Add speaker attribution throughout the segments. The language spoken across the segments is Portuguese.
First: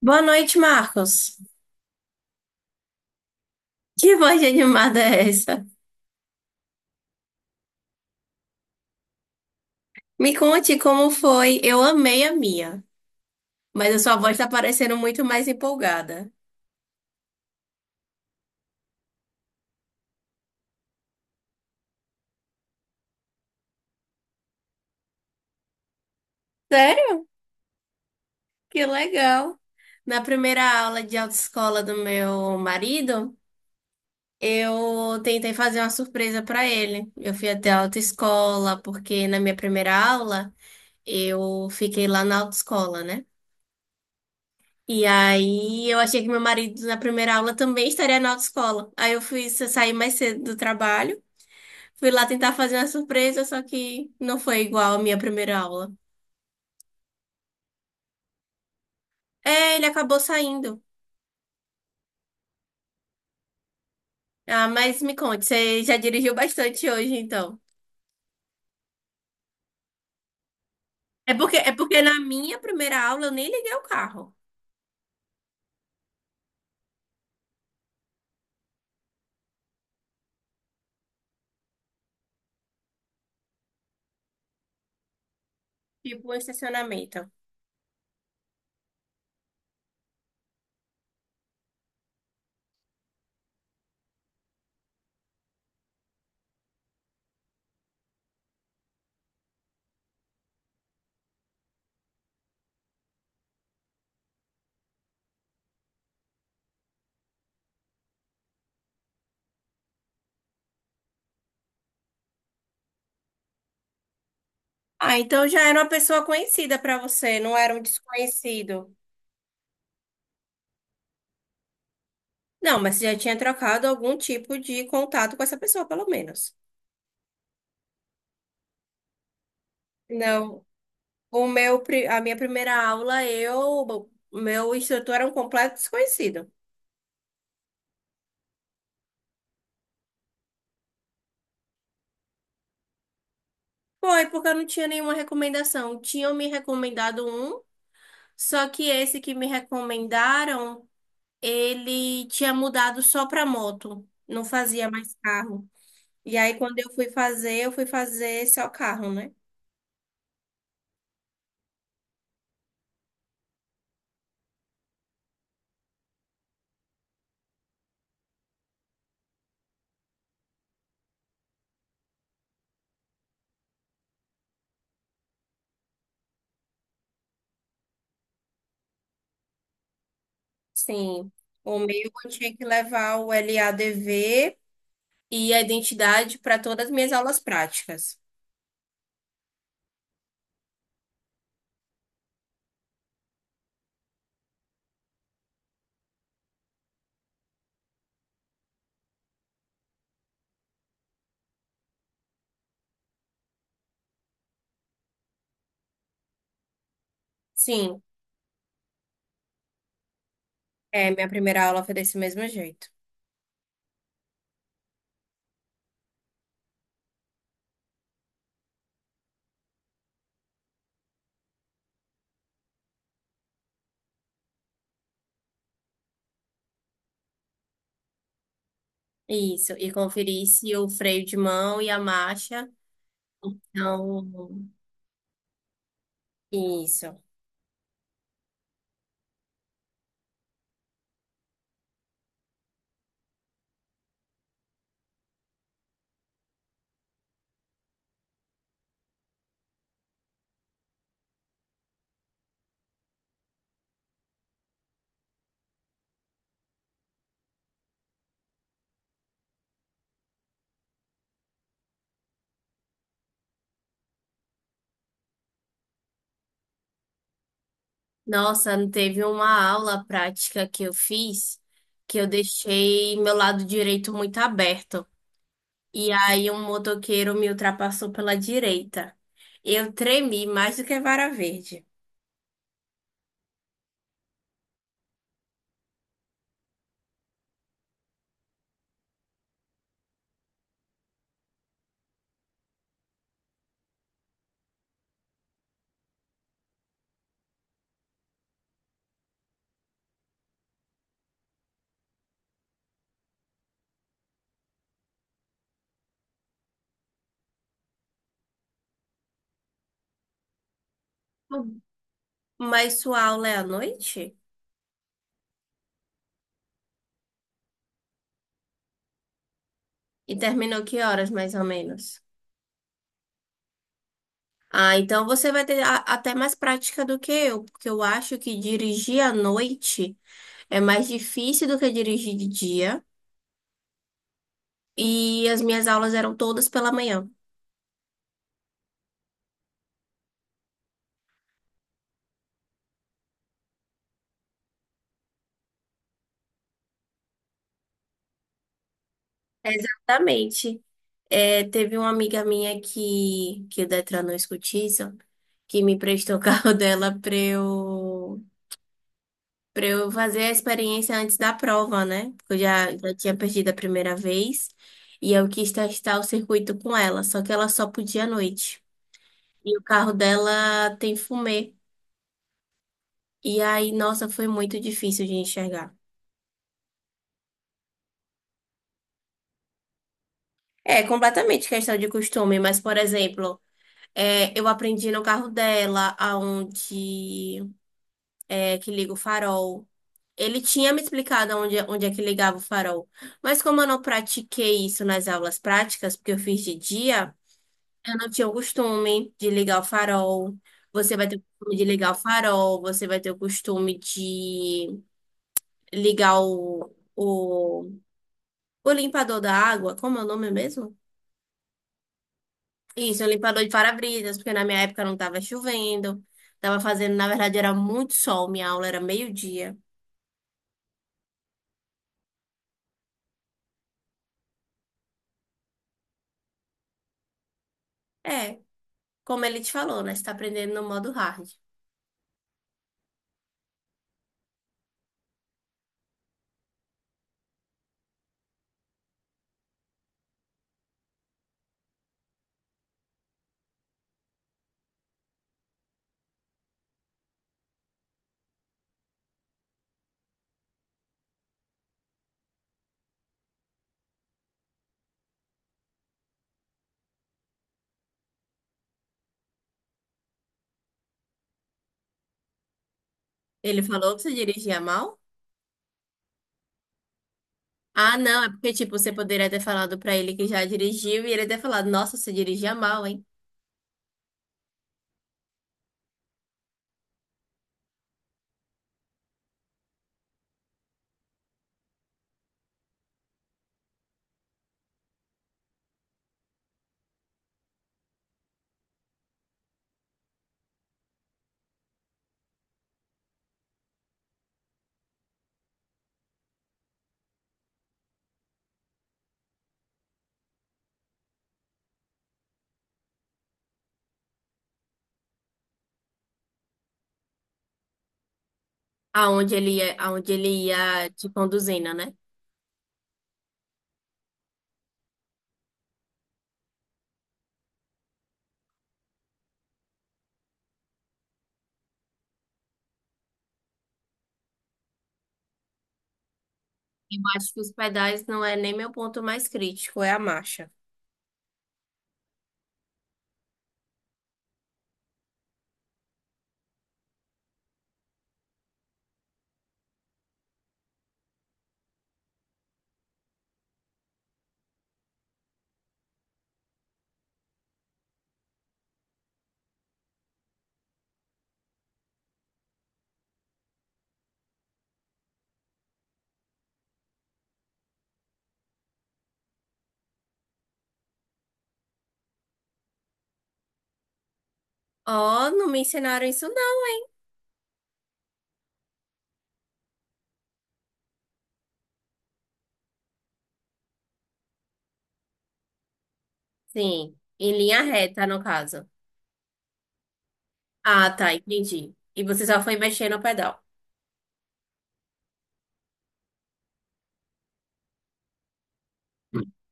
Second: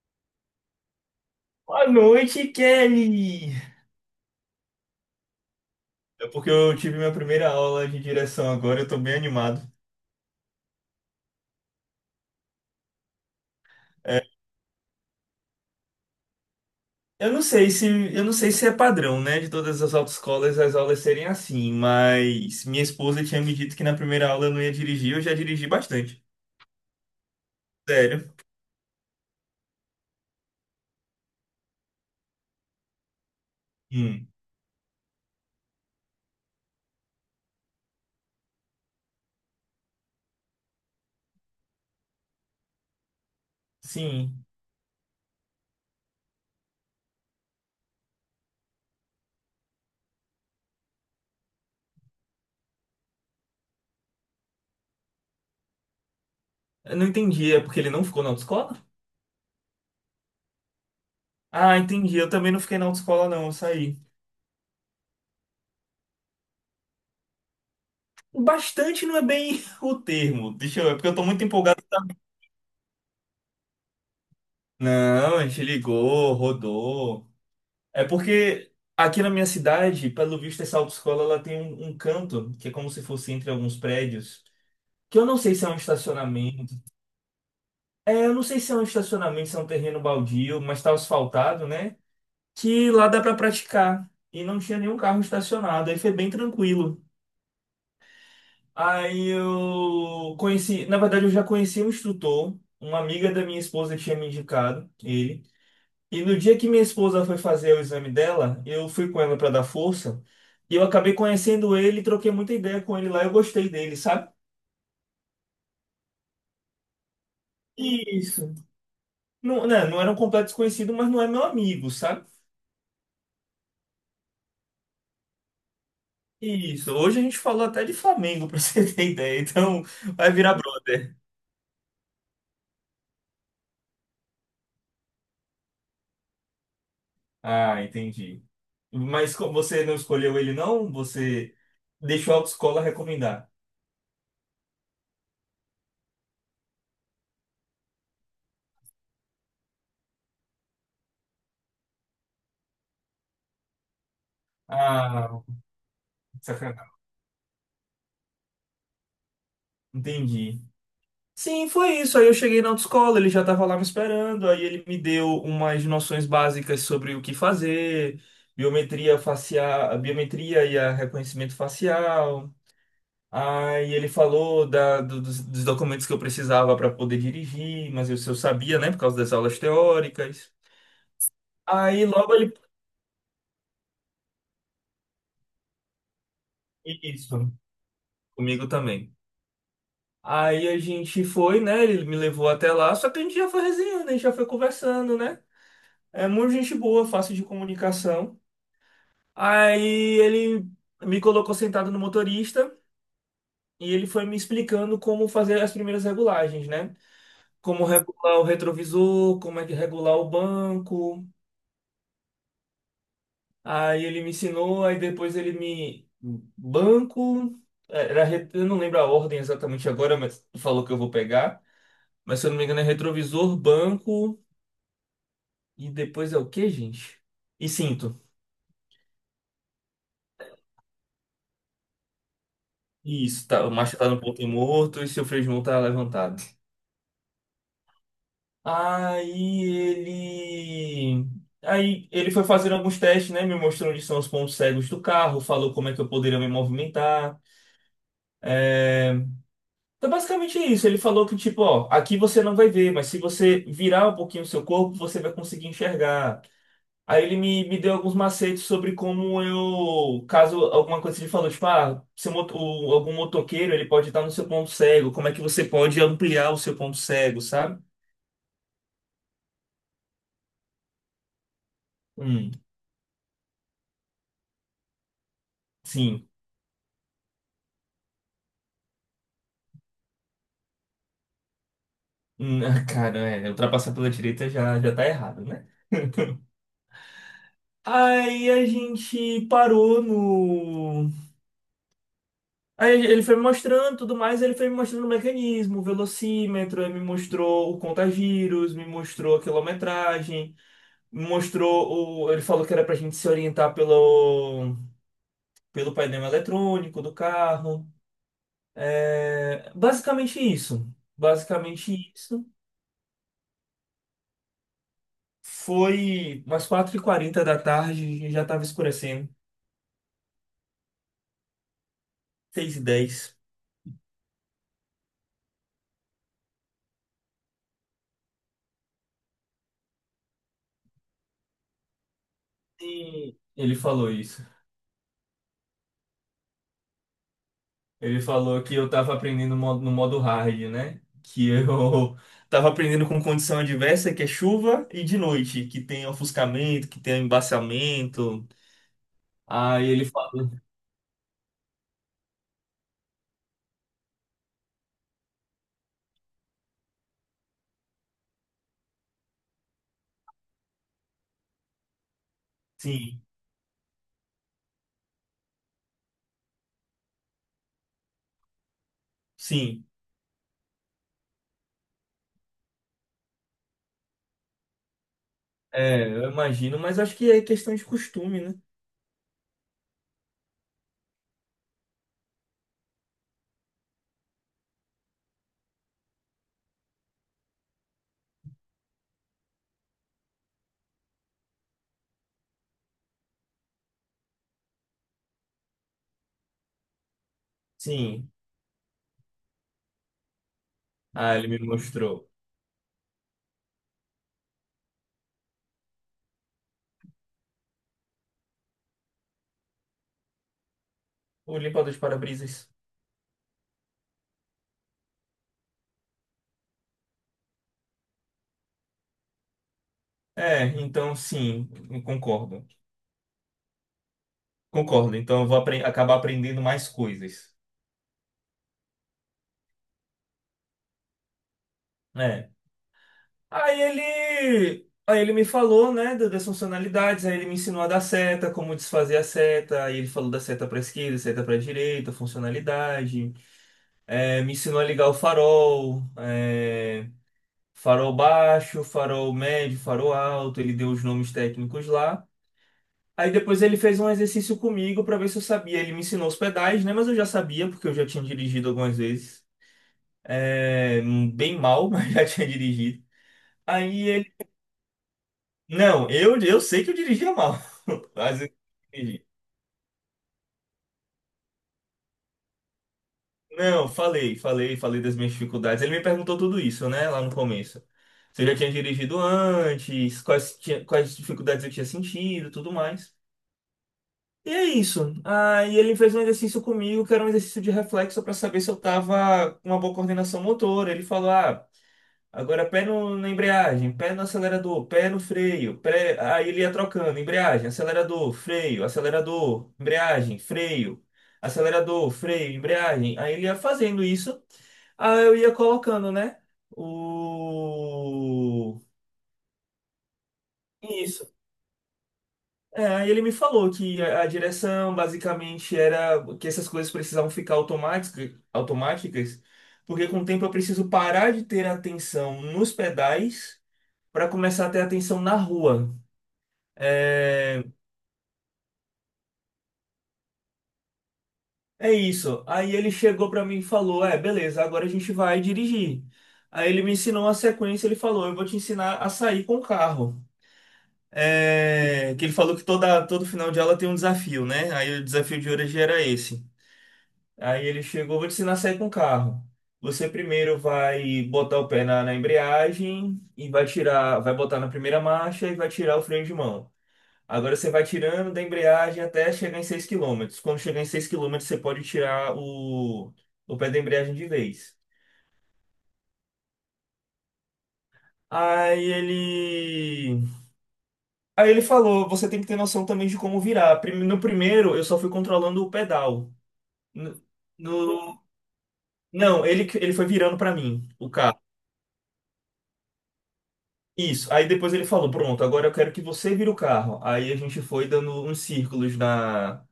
Speaker 1: Boa noite, Marcos.
Speaker 2: Boa noite, Kelly!
Speaker 1: Que voz de animada é essa?
Speaker 2: É porque eu tive minha primeira aula de direção agora, eu tô bem animado.
Speaker 1: Me conte como foi. Eu amei a minha, mas a sua voz tá parecendo muito mais empolgada.
Speaker 2: Eu não sei se, eu não sei se é padrão, né, de todas as autoescolas as aulas serem assim, mas minha esposa tinha me dito que na primeira aula eu não ia dirigir, eu já dirigi bastante.
Speaker 1: Sério?
Speaker 2: Sério?
Speaker 1: Que legal. Na primeira aula de autoescola do meu marido,
Speaker 2: Hum.
Speaker 1: eu tentei fazer uma surpresa pra ele. Eu fui até a autoescola, porque na minha primeira aula, eu fiquei lá na autoescola, né?
Speaker 2: Sim.
Speaker 1: E aí eu achei que meu marido na primeira aula também estaria na autoescola. Aí eu fui sair mais cedo do trabalho. Fui lá tentar fazer uma surpresa, só que não foi igual à minha primeira aula.
Speaker 2: Eu não entendi, é porque ele não ficou na autoescola?
Speaker 1: É, ele acabou saindo.
Speaker 2: Ah, entendi. Eu também não fiquei na autoescola, não, eu saí.
Speaker 1: Ah, mas me conte, você já dirigiu bastante hoje, então.
Speaker 2: Bastante não é bem o termo. Deixa eu ver, porque eu tô
Speaker 1: É
Speaker 2: muito
Speaker 1: porque, é
Speaker 2: empolgado.
Speaker 1: porque na minha primeira aula eu nem liguei o carro.
Speaker 2: Não, a gente ligou, rodou. É porque aqui na minha cidade, pelo visto, essa autoescola ela tem um canto que é como se fosse entre alguns prédios, que eu não sei se é um
Speaker 1: Tipo, o
Speaker 2: estacionamento.
Speaker 1: estacionamento.
Speaker 2: É, eu não sei se é um estacionamento, se é um terreno baldio, mas tá asfaltado, né? Que lá dá pra praticar. E não tinha nenhum carro estacionado, aí foi bem tranquilo. Aí eu conheci, na verdade, eu já conheci um instrutor, uma amiga da minha esposa tinha me indicado ele. E no dia que minha esposa foi fazer o exame dela, eu fui com ela para dar força. E eu acabei conhecendo ele, troquei muita ideia com ele lá, eu gostei dele, sabe?
Speaker 1: Ah, então já era uma pessoa conhecida pra você, não era um
Speaker 2: Isso.
Speaker 1: desconhecido.
Speaker 2: Não, né, não era um completo desconhecido, mas não é meu amigo, sabe?
Speaker 1: Não, mas você já tinha trocado algum tipo de contato com essa pessoa, pelo menos.
Speaker 2: Isso. Hoje a gente falou até de Flamengo, pra você ter ideia. Então, vai virar
Speaker 1: Não,
Speaker 2: brother.
Speaker 1: a minha primeira aula, o meu instrutor era um completo desconhecido.
Speaker 2: Ah, entendi. Mas você não escolheu ele, não? Você deixou a autoescola recomendar.
Speaker 1: Foi, porque eu não tinha nenhuma recomendação. Tinham me recomendado um, só que esse que me recomendaram, ele tinha mudado só para moto, não fazia mais
Speaker 2: Ah,
Speaker 1: carro. E aí, quando
Speaker 2: sacanagem.
Speaker 1: eu fui fazer só carro, né?
Speaker 2: Entendi. Sim, foi isso. Aí eu cheguei na autoescola, ele já estava lá me esperando, aí ele me deu umas noções básicas sobre o que fazer, biometria facial, a biometria e a reconhecimento facial. Aí ele falou dos documentos que eu precisava para poder dirigir, mas eu sabia, né, por causa das aulas teóricas.
Speaker 1: Sim. O
Speaker 2: Aí
Speaker 1: meu eu
Speaker 2: logo ele.
Speaker 1: tinha que levar o LADV e a identidade para todas as minhas aulas
Speaker 2: Isso,
Speaker 1: práticas.
Speaker 2: comigo também. Aí a gente foi, né? Ele me levou até lá, só que a gente já foi resenhando, a gente já foi conversando, né? É muito gente boa, fácil de comunicação. Aí ele me colocou sentado no motorista e ele foi me explicando como fazer as primeiras regulagens, né? Como
Speaker 1: Sim,
Speaker 2: regular o retrovisor, como é que regular o
Speaker 1: é,
Speaker 2: banco.
Speaker 1: minha primeira aula foi desse mesmo jeito.
Speaker 2: Aí ele me ensinou, aí depois ele me. Banco. É, era... Eu não lembro a ordem exatamente agora, mas falou que eu vou pegar. Mas se eu não me engano é retrovisor, banco e depois é o quê, gente? E cinto.
Speaker 1: Isso, e conferir se o freio de mão e a marcha.
Speaker 2: Isso, tá, o macho tá no
Speaker 1: Não.
Speaker 2: ponto morto e seu freio de mão tá levantado.
Speaker 1: Isso.
Speaker 2: Aí ele. Aí ele foi fazer alguns testes, né? Me mostrou onde são os pontos cegos do carro, falou como é que eu poderia me movimentar. É... Então, basicamente é isso. Ele falou que, tipo, ó, aqui você não vai ver, mas se você virar um pouquinho o seu corpo, você vai conseguir enxergar. Aí ele me deu alguns macetes sobre como eu. Caso alguma coisa ele falou, tipo, ah, seu algum motoqueiro ele pode estar no seu ponto cego, como é que você pode ampliar o seu ponto cego, sabe?
Speaker 1: Nossa, teve uma aula prática que eu fiz que eu
Speaker 2: Hum,
Speaker 1: deixei meu lado direito muito aberto. E
Speaker 2: sim.
Speaker 1: aí um motoqueiro me ultrapassou pela direita. Eu tremi mais do que vara verde.
Speaker 2: Ah, cara, é, ultrapassar pela direita já, já tá errado, né? Aí a gente parou no. Aí ele foi me mostrando tudo mais, ele foi me mostrando o mecanismo, o velocímetro, ele me mostrou o contagiros, me mostrou a quilometragem, me mostrou o. Ele falou que era pra gente se orientar pelo, pelo painel eletrônico do carro. É... Basicamente isso. Basicamente isso.
Speaker 1: Mas sua aula é à noite?
Speaker 2: Foi umas 4h40 da tarde e já estava escurecendo.
Speaker 1: E terminou que horas, mais ou menos?
Speaker 2: 6h10.
Speaker 1: Ah, então você vai ter até mais prática do que eu, porque eu acho que dirigir à noite é mais difícil do que dirigir de dia.
Speaker 2: E ele falou isso.
Speaker 1: E as minhas aulas eram todas pela manhã.
Speaker 2: Ele falou que eu tava aprendendo no modo hard, né? Que eu tava aprendendo com condição adversa, que é chuva, e de noite, que tem ofuscamento, que tem embaciamento. Aí ele falou,
Speaker 1: Exatamente. É, teve uma amiga minha que o Detran não escutiça, que me prestou o carro dela pra eu fazer a experiência antes da prova, né? Porque já
Speaker 2: sim,
Speaker 1: tinha perdido a primeira vez e eu quis testar o circuito com ela, só que ela só podia à noite. E o
Speaker 2: sim.
Speaker 1: carro dela tem fumê. E aí, nossa, foi muito difícil de enxergar.
Speaker 2: É, eu imagino, mas acho que é questão de costume, né?
Speaker 1: É completamente questão de costume, mas, por exemplo, é, eu aprendi no carro dela, aonde. É, que liga o farol. Ele tinha me explicado onde é que ligava o farol. Mas como eu não pratiquei isso nas aulas práticas, porque eu fiz de dia, eu não
Speaker 2: Sim.
Speaker 1: tinha o costume de ligar o farol. Você vai
Speaker 2: Ah,
Speaker 1: ter o
Speaker 2: ele me
Speaker 1: costume de ligar o
Speaker 2: mostrou.
Speaker 1: farol, você vai ter o costume de ligar o limpador da água. Como é o nome mesmo?
Speaker 2: O limpador de para-brisas.
Speaker 1: Isso, o limpador de para-brisas, porque na minha época não estava chovendo. Estava fazendo, na verdade, era muito sol, minha aula era meio-dia.
Speaker 2: É, então sim, eu concordo. Concordo, então eu vou acabar aprendendo mais coisas.
Speaker 1: É. Como ele te falou, né? Você tá aprendendo no modo hard.
Speaker 2: É. Aí ele me falou, né, das funcionalidades, aí ele me ensinou a dar seta, como desfazer a seta, aí ele falou da seta para esquerda, seta para direita, funcionalidade, é, me ensinou a ligar o farol, é, farol baixo, farol médio, farol alto, ele deu os nomes técnicos lá. Aí depois ele fez um exercício comigo para ver se eu sabia. Ele me ensinou os pedais, né, mas eu já sabia porque eu já tinha dirigido algumas vezes, é, bem mal, mas já tinha dirigido.
Speaker 1: Ele falou que
Speaker 2: Aí
Speaker 1: você dirigia mal?
Speaker 2: não, eu sei que eu dirigia mal.
Speaker 1: Ah,
Speaker 2: Às
Speaker 1: não, é
Speaker 2: vezes
Speaker 1: porque, tipo,
Speaker 2: eu
Speaker 1: você
Speaker 2: dirigi.
Speaker 1: poderia ter falado pra ele que já dirigiu e ele ter falado, nossa, você dirigia mal, hein?
Speaker 2: Não, falei, falei, falei das minhas dificuldades. Ele me perguntou tudo isso, né, lá no começo. Se eu já tinha dirigido antes, quais dificuldades eu tinha sentido, tudo mais. E é isso. Aí ele fez um exercício comigo, que era um exercício de reflexo para saber se eu tava com uma boa coordenação motora. Ele falou, ah, agora pé no, na embreagem, pé no acelerador, pé no freio, pé... aí ele ia trocando, embreagem, acelerador, freio, acelerador, embreagem, freio, acelerador, freio, embreagem. Aí ele ia fazendo isso, aí eu ia colocando, né? O...
Speaker 1: Aonde ele ia
Speaker 2: Isso.
Speaker 1: te conduzindo, né?
Speaker 2: É, aí ele me falou que a direção basicamente era que essas coisas precisavam ficar automática, automáticas, porque com o tempo eu preciso parar de ter atenção nos pedais para começar a ter atenção na rua.
Speaker 1: Eu acho que
Speaker 2: É,
Speaker 1: os pedais não é nem meu ponto mais crítico, é a marcha.
Speaker 2: é isso. Aí ele chegou para mim e falou: é, beleza, agora a gente vai dirigir. Aí ele me ensinou a sequência, ele falou: eu vou te ensinar a sair com o carro. É, que ele falou que toda, todo final de aula tem um desafio, né? Aí o desafio de hoje era esse. Aí ele chegou: vou te ensinar a sair com o carro. Você primeiro vai botar o pé na embreagem e vai tirar, vai botar na primeira marcha e vai tirar o freio de mão. Agora você vai tirando da embreagem até chegar em 6 km/h. Quando chegar em 6 km/h você pode tirar o pé da embreagem de vez.
Speaker 1: Oh, não me ensinaram isso, não, hein?
Speaker 2: Aí ele. Aí ele falou: você tem que ter noção também de como virar. No primeiro, eu só fui controlando o pedal.
Speaker 1: Sim,
Speaker 2: No...
Speaker 1: em linha
Speaker 2: no-
Speaker 1: reta, no caso.
Speaker 2: não, ele foi virando pra mim o
Speaker 1: Ah, tá,
Speaker 2: carro.
Speaker 1: entendi. E você só foi mexer no pedal.
Speaker 2: Isso. Aí depois ele falou: pronto, agora eu quero que você vire o carro. Aí a gente foi dando uns círculos na...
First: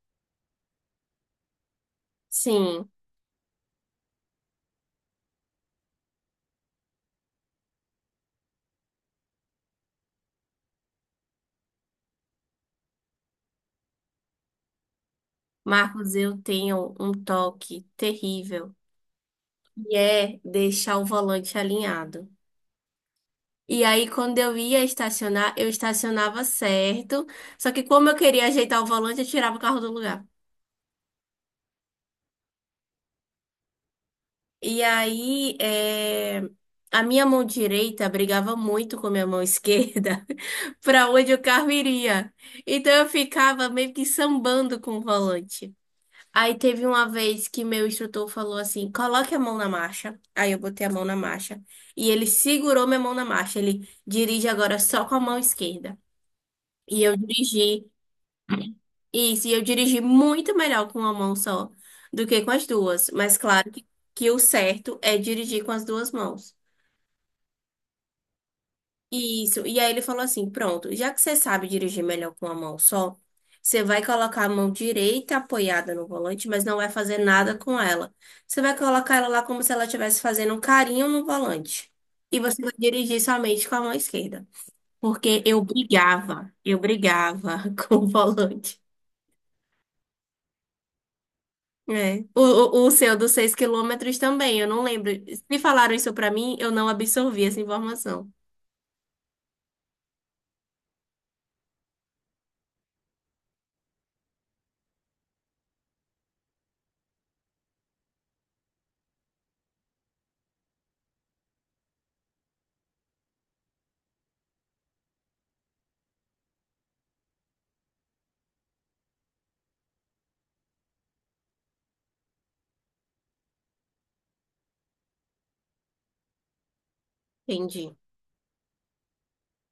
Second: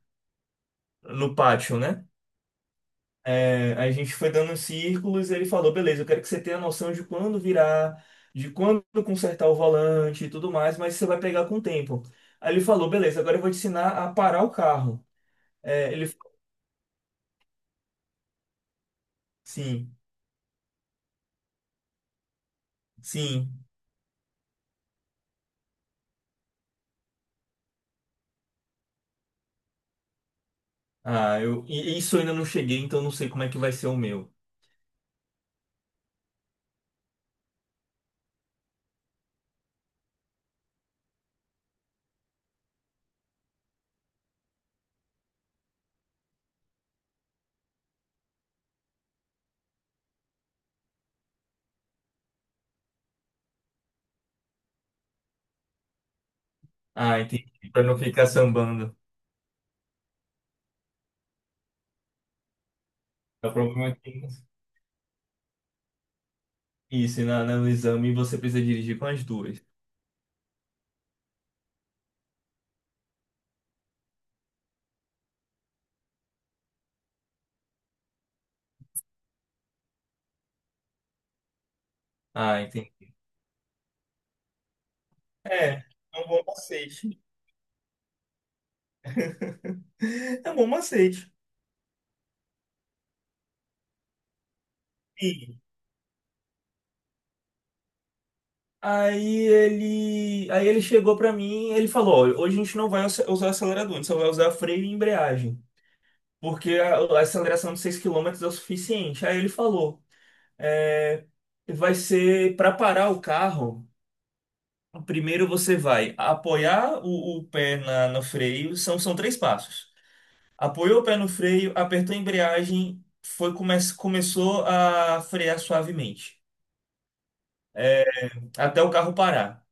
Speaker 2: no pátio, né?
Speaker 1: Sim,
Speaker 2: É, a gente foi dando uns círculos e ele falou, beleza, eu quero que você tenha noção de quando virar, de quando consertar o volante e tudo mais, mas você vai pegar com o tempo. Aí ele falou, beleza, agora eu vou te ensinar a parar o carro. É, ele
Speaker 1: Marcos,
Speaker 2: falou,
Speaker 1: eu tenho um toque terrível. E
Speaker 2: sim,
Speaker 1: é deixar o volante alinhado.
Speaker 2: sim.
Speaker 1: E aí, quando eu ia estacionar, eu estacionava certo. Só que como eu queria ajeitar o volante, eu tirava o carro do lugar.
Speaker 2: Ah, eu, e isso eu ainda não cheguei, então não sei como é que vai ser o meu.
Speaker 1: E aí, é, a minha mão direita brigava muito com a minha mão esquerda para onde o carro iria. Então eu ficava meio que sambando com o volante. Aí teve uma vez que meu instrutor falou assim: coloque a mão na marcha. Aí eu botei a mão na marcha. E ele segurou minha mão na marcha. Ele dirige agora só com a mão esquerda. E eu
Speaker 2: Ah, entendi. Pra
Speaker 1: dirigi,
Speaker 2: não ficar sambando.
Speaker 1: isso, e eu dirigi muito melhor com uma mão só do que com as duas. Mas
Speaker 2: É, o
Speaker 1: claro
Speaker 2: problema é que
Speaker 1: que o certo é dirigir com as duas mãos.
Speaker 2: isso, e na, no exame você precisa dirigir com as duas.
Speaker 1: Isso. E aí ele falou assim: pronto, já que você sabe dirigir melhor com a mão só, você vai colocar a mão direita apoiada no volante, mas não vai fazer nada com ela. Você vai colocar ela lá como se ela estivesse fazendo um carinho no volante. E
Speaker 2: Ah,
Speaker 1: você vai
Speaker 2: entendi.
Speaker 1: dirigir somente com a mão esquerda. Porque
Speaker 2: É, é um bom
Speaker 1: eu
Speaker 2: macete.
Speaker 1: brigava com o volante.
Speaker 2: É um bom macete.
Speaker 1: É. O seu dos 6 km também, eu não lembro. Se falaram isso pra mim, eu não absorvi essa informação.
Speaker 2: Aí ele chegou pra mim, e ele falou, "Olha, hoje a gente não vai usar acelerador, a gente só vai usar freio e embreagem, porque a aceleração de 6 km/h é o suficiente. Aí ele falou, "É, vai ser para parar o carro, primeiro você vai apoiar o pé na, no freio, são três passos. Apoiou o pé no freio, apertou a embreagem, começou a frear suavemente,
Speaker 1: Entendi,
Speaker 2: é, até o carro parar.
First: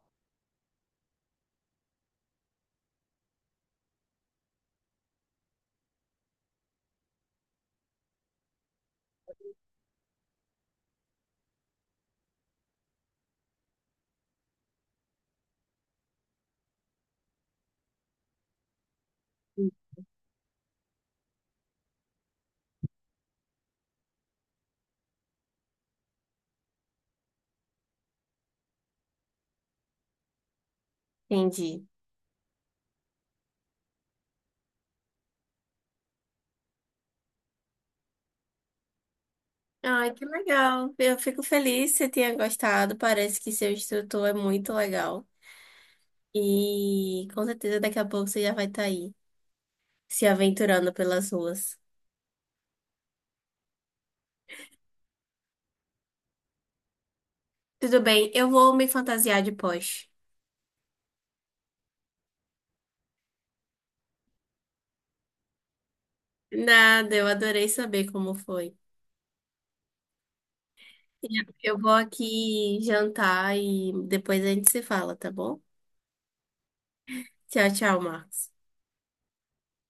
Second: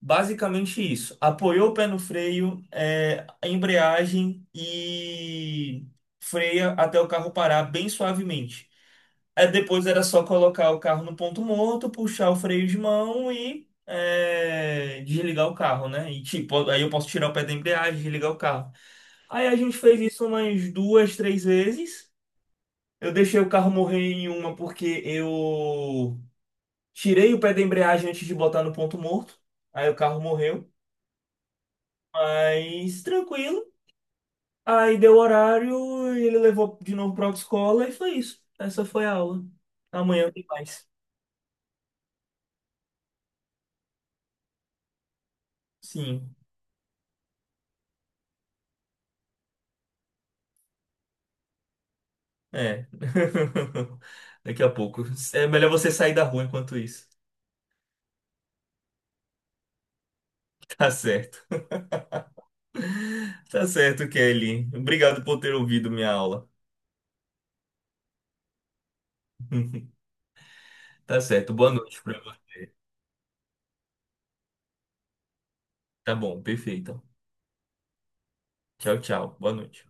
Speaker 2: Basicamente isso. Apoiou o pé no freio, é, a embreagem e freia até o carro parar bem suavemente. Aí depois era só colocar o carro no ponto morto, puxar o freio de mão e é, desligar o carro, né? E tipo, aí eu posso tirar o pé da embreagem, desligar o carro. Aí a gente fez isso umas duas, três vezes. Eu deixei o carro morrer em uma porque eu tirei o pé da embreagem antes de botar no ponto morto. Aí o carro morreu.
Speaker 1: entendi.
Speaker 2: Mas tranquilo. Aí deu horário, ele levou de novo para a escola e foi isso. Essa foi a aula.
Speaker 1: Ai, que
Speaker 2: Amanhã tem mais.
Speaker 1: legal. Eu fico feliz que você tenha gostado. Parece que seu instrutor é muito legal.
Speaker 2: Sim,
Speaker 1: E com certeza daqui a pouco você já vai estar aí, se aventurando pelas ruas.
Speaker 2: é. Daqui a pouco. É melhor você sair da rua enquanto isso.
Speaker 1: Tudo bem, eu vou me fantasiar de Porsche.
Speaker 2: Tá certo. Tá certo, Kelly. Obrigado por ter ouvido minha aula.
Speaker 1: Nada, eu adorei saber como foi.
Speaker 2: Tá
Speaker 1: E
Speaker 2: certo. Boa
Speaker 1: eu vou
Speaker 2: noite pra você.
Speaker 1: aqui jantar e depois a gente se fala, tá bom?
Speaker 2: Tá bom, perfeito.
Speaker 1: Tchau, tchau, Marcos.
Speaker 2: Tchau, tchau. Boa noite.